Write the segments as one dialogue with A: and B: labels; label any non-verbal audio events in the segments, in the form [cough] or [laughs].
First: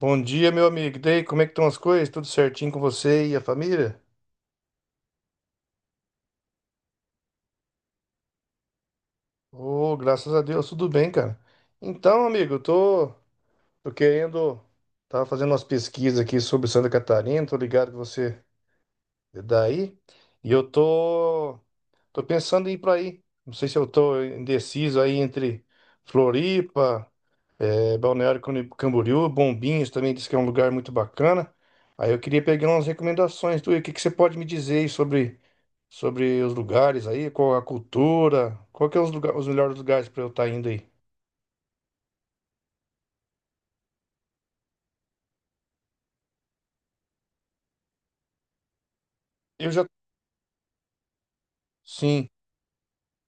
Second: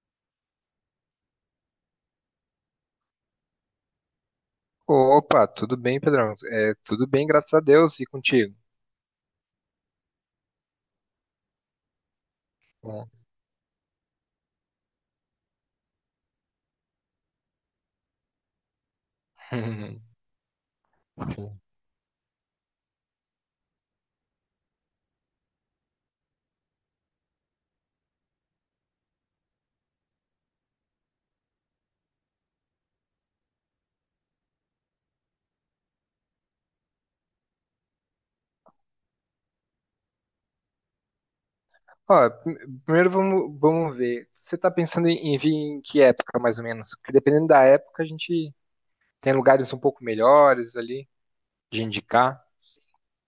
A: Bom dia, meu amigo. E daí, como é que estão as coisas? Tudo certinho com você e a família?
B: Opa, tudo bem, Pedrão? É, tudo bem, graças a Deus, e contigo?
A: Ô, graças a Deus, tudo bem, cara. Então, amigo, eu tô,
B: Bom.
A: tô querendo. Tava fazendo umas pesquisas aqui sobre Santa Catarina, tô ligado que você é daí.
B: [laughs]
A: E eu tô,
B: Sim.
A: tô pensando em ir pra aí. Não sei se eu tô indeciso aí entre Floripa, Balneário Camboriú, Camboriú, Bombinhas também diz que é um lugar muito bacana. Aí eu queria pegar umas recomendações tu, o que que você pode me dizer aí sobre os lugares aí, qual a cultura, qual que é os, lugar, os melhores lugares para eu estar indo aí.
B: Ó, primeiro vamos ver. Você está pensando em vir em que época, mais ou menos? Porque dependendo da época, a gente tem
A: Eu
B: lugares um
A: já,
B: pouco melhores ali de
A: sim,
B: indicar.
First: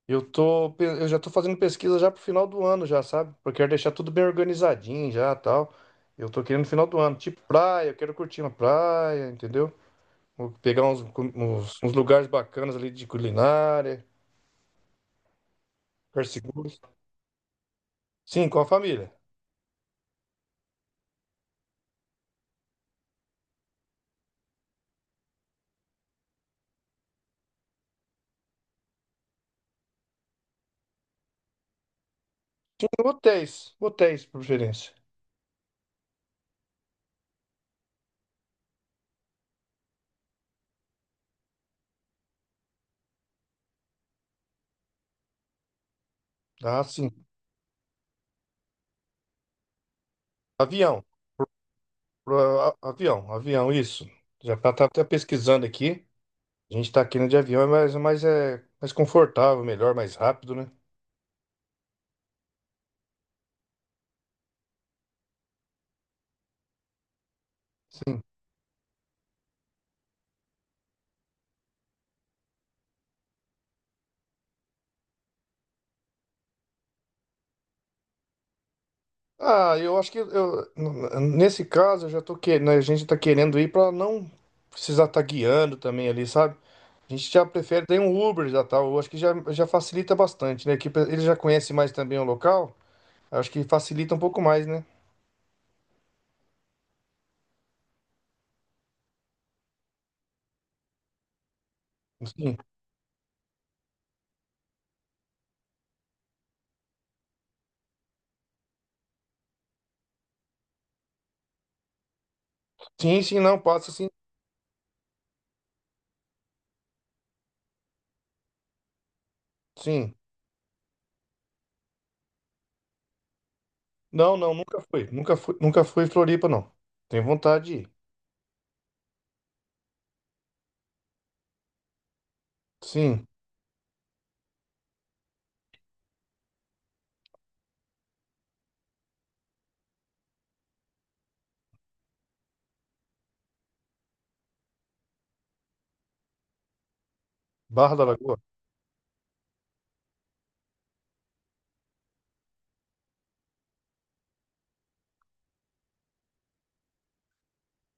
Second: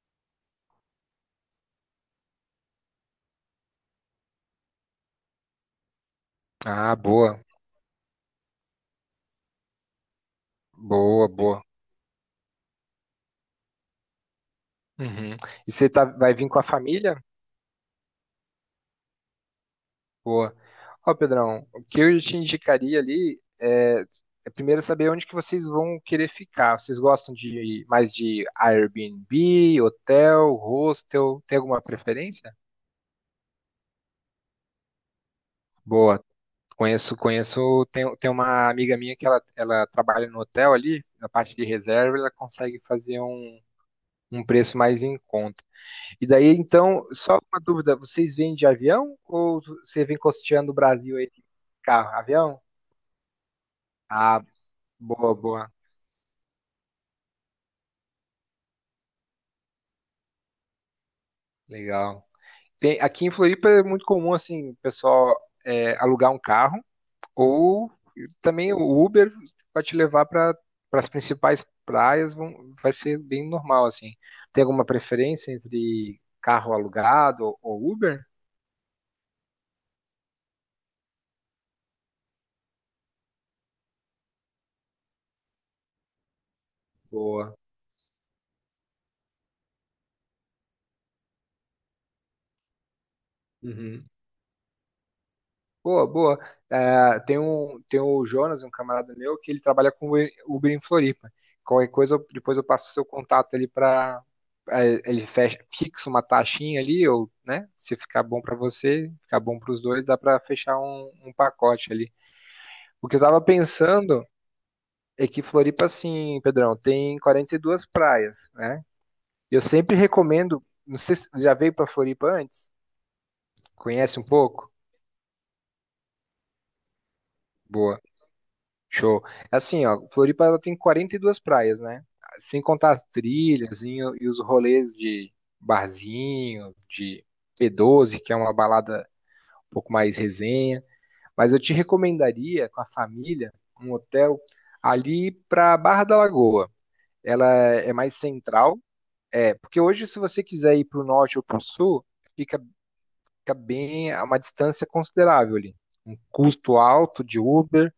A: eu já tô fazendo pesquisa já pro final do ano já, sabe? Porque eu quero deixar tudo bem organizadinho já, tal. Eu tô querendo no final
B: Ah,
A: do ano,
B: boa,
A: tipo praia, eu quero curtir uma praia, entendeu? Vou pegar uns,
B: boa,
A: cu-
B: boa.
A: uns, uns lugares bacanas ali de culinária,
B: Uhum. E você tá,
A: lugares
B: vai vir com a
A: seguros.
B: família?
A: Sim, com a família.
B: Boa. Ó, Pedrão, o que eu te indicaria ali é, primeiro saber onde que vocês vão querer ficar. Vocês gostam de mais de Airbnb, hotel, hostel? Tem alguma preferência?
A: Sim, hotéis, por preferência.
B: Boa. Conheço. Tem uma amiga minha que ela trabalha no hotel ali, na parte de reserva. Ela consegue fazer um preço mais em conta. E daí,
A: Ah,
B: então,
A: sim.
B: só uma dúvida: vocês vêm de avião ou você vem costeando o
A: Avião.
B: Brasil aí de carro? Avião?
A: Avião, isso.
B: Ah,
A: Já tá, tá até
B: boa,
A: pesquisando
B: boa.
A: aqui. A gente tá aqui no de avião, mas é mais confortável, melhor, mais rápido, né?
B: Legal. Aqui em Floripa é muito comum, assim, o pessoal é, alugar um carro ou também o Uber vai te levar para as principais praias. Vai ser bem normal, assim. Tem alguma preferência entre carro alugado ou Uber?
A: Ah, eu acho que nesse caso eu já tô querendo, a gente tá querendo ir pra não precisar estar guiando também ali, sabe? A gente já
B: Boa.
A: prefere ter um Uber já tal, eu acho que já, já facilita bastante, né? Que ele já conhece mais também o local, acho que
B: Uhum.
A: facilita um pouco mais, né?
B: Boa. É, tem o Jonas, um camarada meu, que ele trabalha com Uber em Floripa. Qualquer coisa,
A: Sim,
B: depois eu passo o seu contato ali para ele. Fixa uma taxinha ali, ou, né? Se ficar bom para você, ficar bom para os dois, dá para fechar um pacote ali. O que eu
A: sim, sim,
B: estava
A: não, passa sim,
B: pensando é que Floripa, assim, Pedrão, tem 42 praias, né? Eu sempre
A: sim.
B: recomendo, não sei se já veio para Floripa antes, conhece um
A: Não, não,
B: pouco?
A: nunca fui. Nunca fui, nunca fui em Floripa, não. Tenho vontade de ir.
B: Boa. Show. Assim, ó, Floripa ela tem 42 praias, né? Sem contar as
A: Sim.
B: trilhas e os rolês de barzinho, de P12, que é uma balada um pouco mais resenha. Mas eu te recomendaria, com a família, um hotel ali para Barra da Lagoa. Ela é
A: Barra da
B: mais
A: Lagoa.
B: central, é, porque hoje, se você quiser ir para o norte ou para o sul, fica, fica bem a uma distância considerável ali. Um custo alto de Uber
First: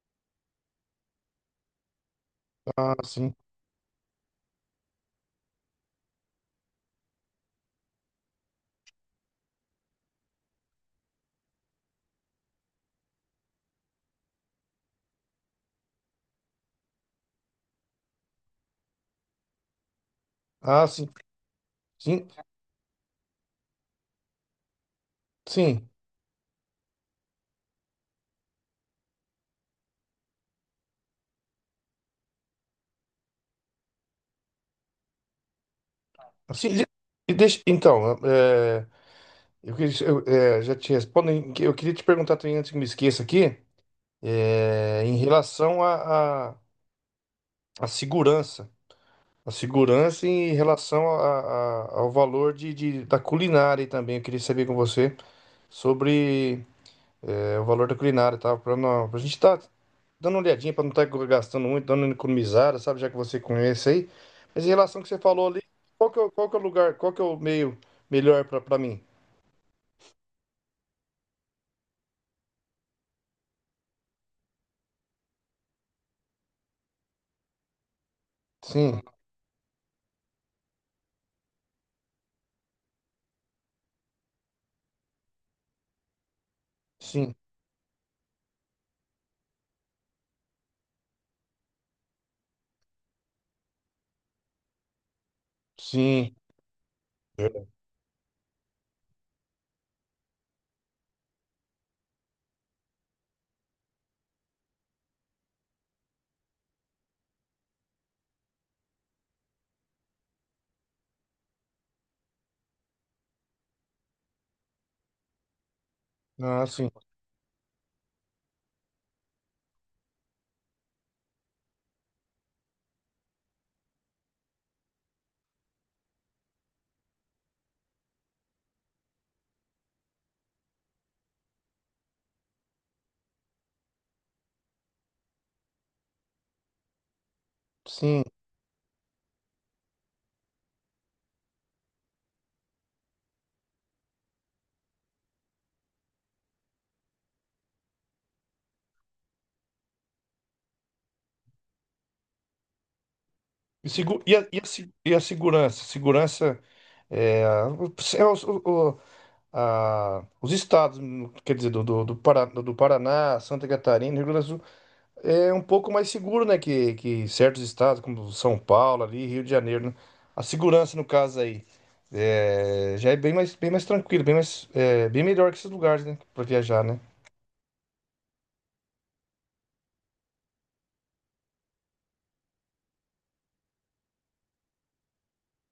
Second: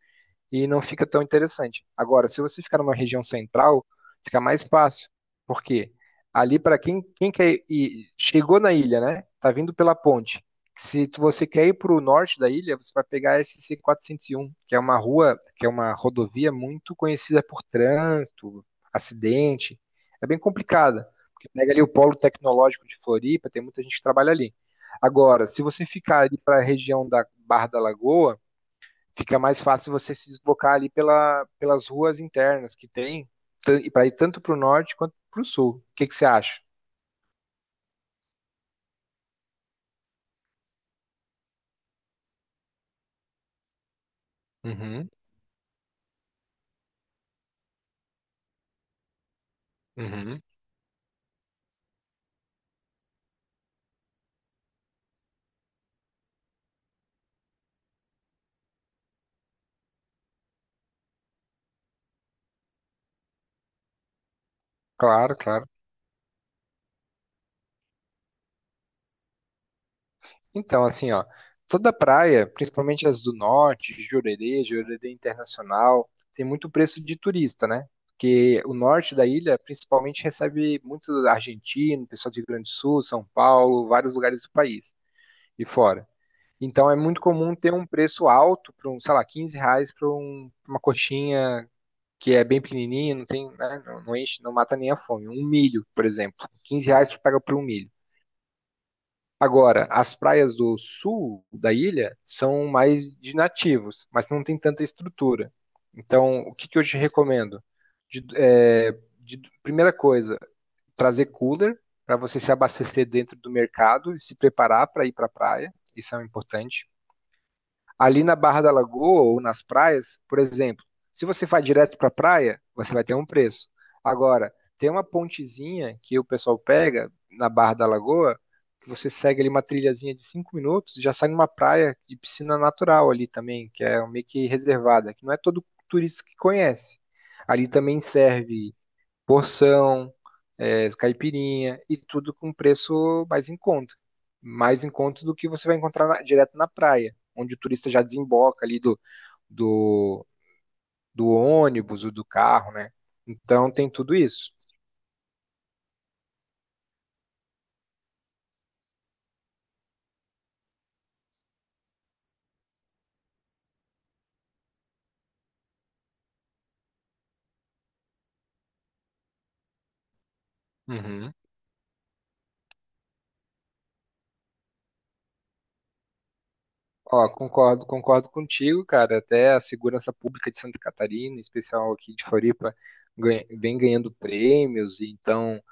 B: e não fica tão interessante. Agora, se você ficar
A: Ah,
B: numa região
A: sim.
B: central, fica mais fácil, porque ali para quem quer ir, chegou na ilha, né? Tá vindo pela ponte. Se tu- Você quer ir para o norte da ilha, você vai pegar a SC 401, que é uma que é uma rodovia muito conhecida por trânsito, acidente. É bem
A: Ah, sim.
B: complicada, porque pega ali o polo
A: Sim,
B: tecnológico de Floripa, tem muita gente que trabalha ali. Agora, se você
A: sim.
B: ficar ali para a região da Barra da Lagoa, fica mais fácil você se deslocar ali pelas ruas internas que tem, para ir tanto para o norte quanto para o sul. O que que você acha?
A: Sim. Deixa, então, é, já te respondo. Eu queria te perguntar também, antes que me esqueça aqui, é,
B: Uhum,
A: em relação à segurança. A segurança
B: uhum.
A: em relação ao valor da culinária também. Eu queria saber com você sobre é, o valor da culinária, tá? Para a gente estar dando uma olhadinha para não estar gastando muito, dando uma economizada, sabe? Já que você conhece aí. Mas em relação ao que você
B: Claro,
A: falou ali,
B: claro.
A: qual que é, qual que é o lugar, qual que é o meio melhor para mim?
B: Então, assim, ó, toda praia, principalmente as do norte, Jurerê, Jurerê Internacional, tem muito preço de turista, né? Porque o
A: Sim,
B: norte da ilha, principalmente, recebe muito argentino, pessoal do Rio Grande do Sul, São Paulo, vários lugares do país e fora. Então é muito
A: sim,
B: comum ter um preço alto para um, sei lá, R$ 15 para uma coxinha que é bem pequenininha, não tem, né, não enche, não mata nem a fome. Um milho, por
A: sim.
B: exemplo, R$ 15 tu pega por um
A: Verdade.
B: milho. Agora, as praias do sul da ilha são mais de nativos, mas não tem tanta estrutura. Então, o que que eu te recomendo? De- é, Primeira coisa, trazer cooler para você se abastecer dentro do mercado e se preparar para ir para a praia. Isso é
A: Ah,
B: importante.
A: sim,
B: Ali na Barra da Lagoa ou nas praias, por exemplo, se você vai direto para a praia, você vai ter um preço. Agora, tem uma pontezinha que o pessoal pega na Barra da Lagoa, que você segue ali uma trilhazinha de 5 minutos, já sai numa praia de piscina natural ali também, que é meio que reservada, que não é todo turista que conhece. Ali também
A: sim.
B: serve porção, eh, caipirinha e tudo com preço mais em conta. Mais em conta do que você vai encontrar direto na praia, onde o turista já desemboca ali do, do ônibus ou do carro, né? Então
A: E,
B: tem tudo
A: segu-
B: isso.
A: e a se- e a segurança? Segurança é, o- é os, o- a- os estados, quer dizer, do Paraná, Santa Catarina, Rio Grande do Sul. É um pouco mais seguro, né? Que certos estados, como São Paulo, ali, Rio de Janeiro, né? A segurança, no
B: Uhum.
A: caso aí, é, já é bem mais tranquilo, bem mais, é, bem melhor que esses lugares, né? Para viajar, né?
B: Ó, concordo contigo, cara. Até a segurança pública de Santa Catarina, em especial aqui de Floripa, vem ganhando prêmios, e então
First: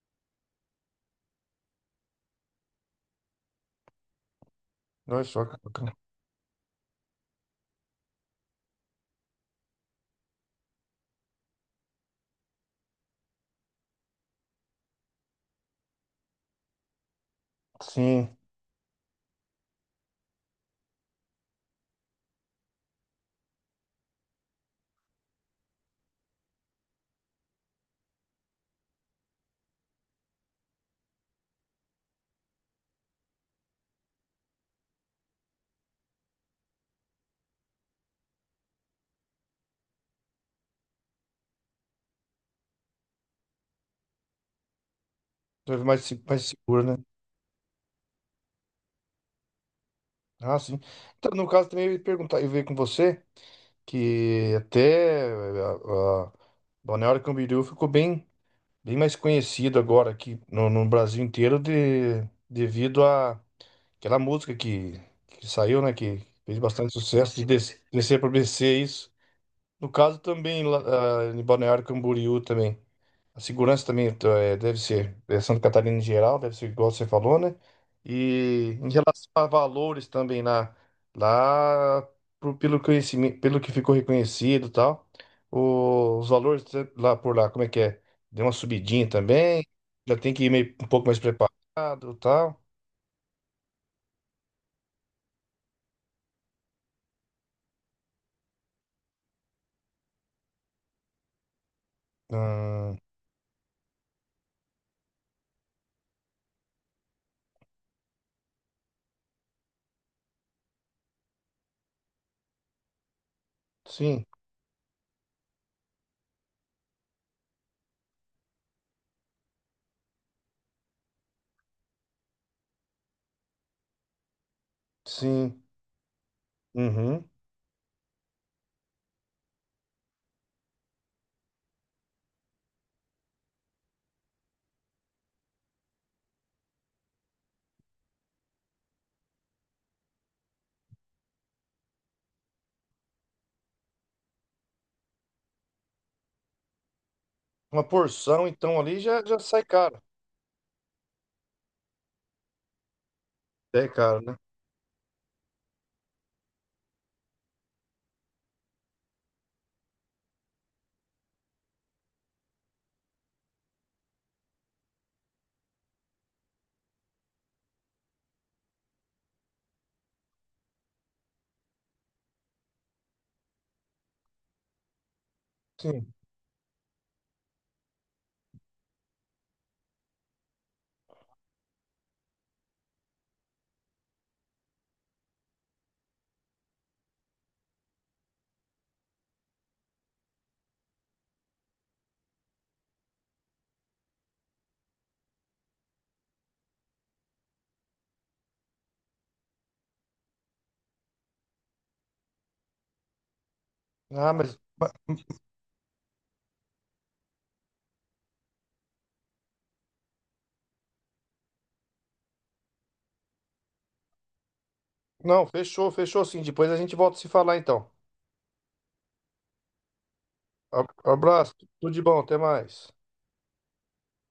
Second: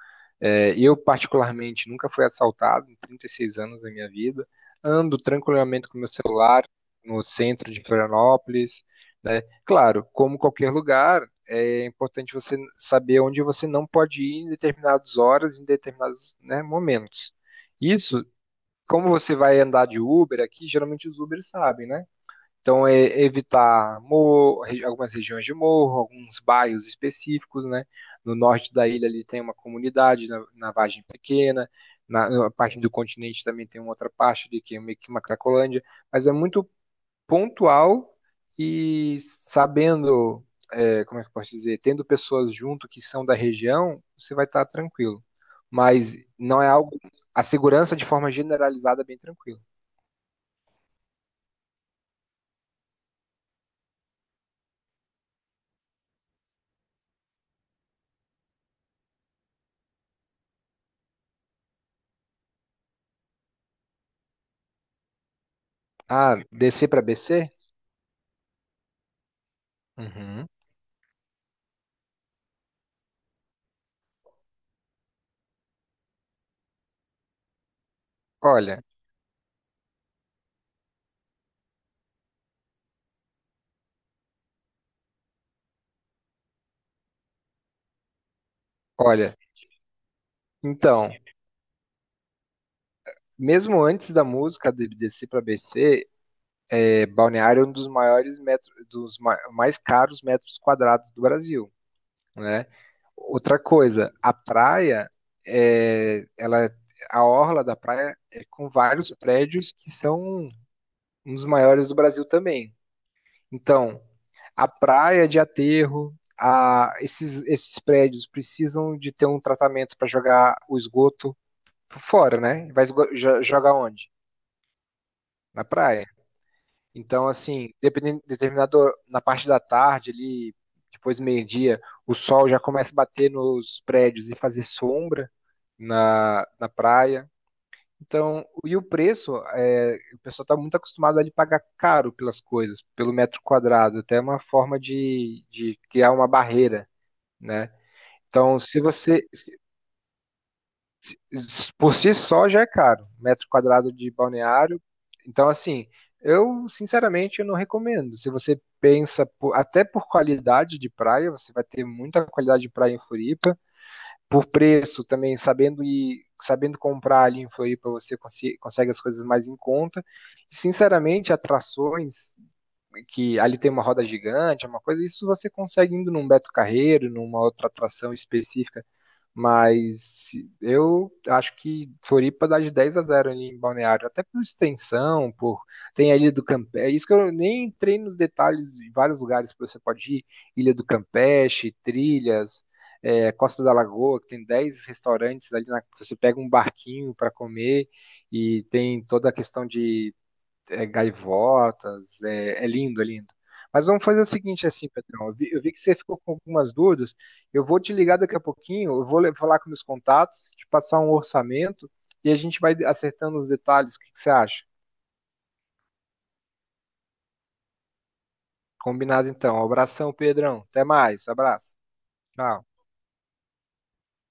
B: é, eu, particularmente, nunca fui assaltado em 36 anos da minha vida. Ando
A: Olha só que
B: tranquilamente
A: bacana.
B: com meu celular no centro de Florianópolis, né? Claro, como qualquer lugar, é importante você saber onde você não pode ir em determinadas horas, em determinados, né, momentos. Isso,
A: Sim,
B: como você vai andar de Uber aqui, geralmente os Ubers sabem, né? Então, é evitar morro, algumas regiões de morro, alguns bairros específicos, né? No norte da ilha ali tem uma comunidade, na Vargem Pequena, na parte do continente também tem uma outra parte ali que é meio que uma Cracolândia, mas é muito pontual. E sabendo, é, como é que eu posso dizer, tendo pessoas junto que são da região, você vai estar tranquilo.
A: deve mais,
B: Mas
A: mais
B: não é
A: seguro,
B: algo.
A: né?
B: A segurança de forma generalizada é bem tranquila.
A: Ah, sim. Então, no caso, também eu ia perguntar, eu ia ver com você que até é, a Balneário Camboriú ficou bem, bem mais conhecido agora aqui no, no Brasil inteiro de, devido a aquela música que saiu, né? Que
B: Ah,
A: fez
B: descer
A: bastante
B: para
A: sucesso de
B: BC?
A: descer para BC, isso. No caso
B: Uhum.
A: também, lá, ah, em Balneário Camboriú também. A segurança também tá, é, deve ser, é, Santa Catarina em geral, deve ser igual você falou, né? E
B: Olha,
A: em relação a valores também lá, lá pelo conhecimento, pelo que ficou reconhecido e tal, os valores eh, lá por lá, como é que é? Deu uma subidinha
B: Olha,
A: também, já tem que ir meio, um pouco
B: então,
A: mais preparado e tal.
B: mesmo antes da música do IBDC para BC, é, Balneário é um dos maiores metros, mais caros metros quadrados do Brasil, né?
A: Hum,
B: Outra coisa, a praia, é, ela, a orla da praia é com vários prédios que são um dos maiores do Brasil também. Então,
A: sim.
B: a praia de aterro, esses prédios precisam de ter um tratamento para jogar o esgoto fora, né? Jogar onde?
A: Sim.
B: Na praia. Então,
A: Uhum.
B: assim, dependendo, determinado na parte da tarde, ali, depois do meio-dia, o sol já começa a bater nos prédios e fazer sombra na praia. Então, e o preço, é, o pessoal está muito acostumado a pagar caro pelas coisas, pelo metro quadrado, até uma forma de criar uma barreira, né?
A: Uma porção,
B: Então,
A: então,
B: se
A: ali já,
B: você,
A: já sai caro.
B: por si só já é caro, metro
A: É
B: quadrado de
A: caro, né?
B: balneário. Então, assim, eu sinceramente eu não recomendo. Se você pensa até por qualidade de praia, você vai ter muita qualidade de praia em Floripa. Por preço também, sabendo comprar ali em Floripa, você consegue as coisas mais em conta. Sinceramente, atrações que ali tem uma roda gigante, é uma coisa, isso você consegue indo
A: Sim.
B: num Beto Carreiro, numa outra atração específica. Mas eu acho que Floripa dá de 10 a zero ali em Balneário, até por extensão, por tem a Ilha do Campeche. É isso que eu nem entrei nos detalhes de vários lugares que você pode ir, Ilha do Campeche, trilhas, é, Costa da Lagoa, que tem 10 restaurantes ali na... Você pega um barquinho para comer e tem toda a questão de é, gaivotas, é, é lindo. Mas vamos fazer o
A: Ah, mas.
B: seguinte assim, Pedrão, eu vi que você ficou com algumas dúvidas. Eu vou te ligar daqui a pouquinho, eu vou falar com meus contatos, te passar um orçamento e a gente vai acertando os detalhes. O que que você acha?
A: Não, fechou, fechou sim. Depois a gente volta a se falar, então.
B: Combinado então. Abração, Pedrão. Até mais.
A: Abraço,
B: Abraço.
A: tudo de bom, até
B: Tchau.
A: mais.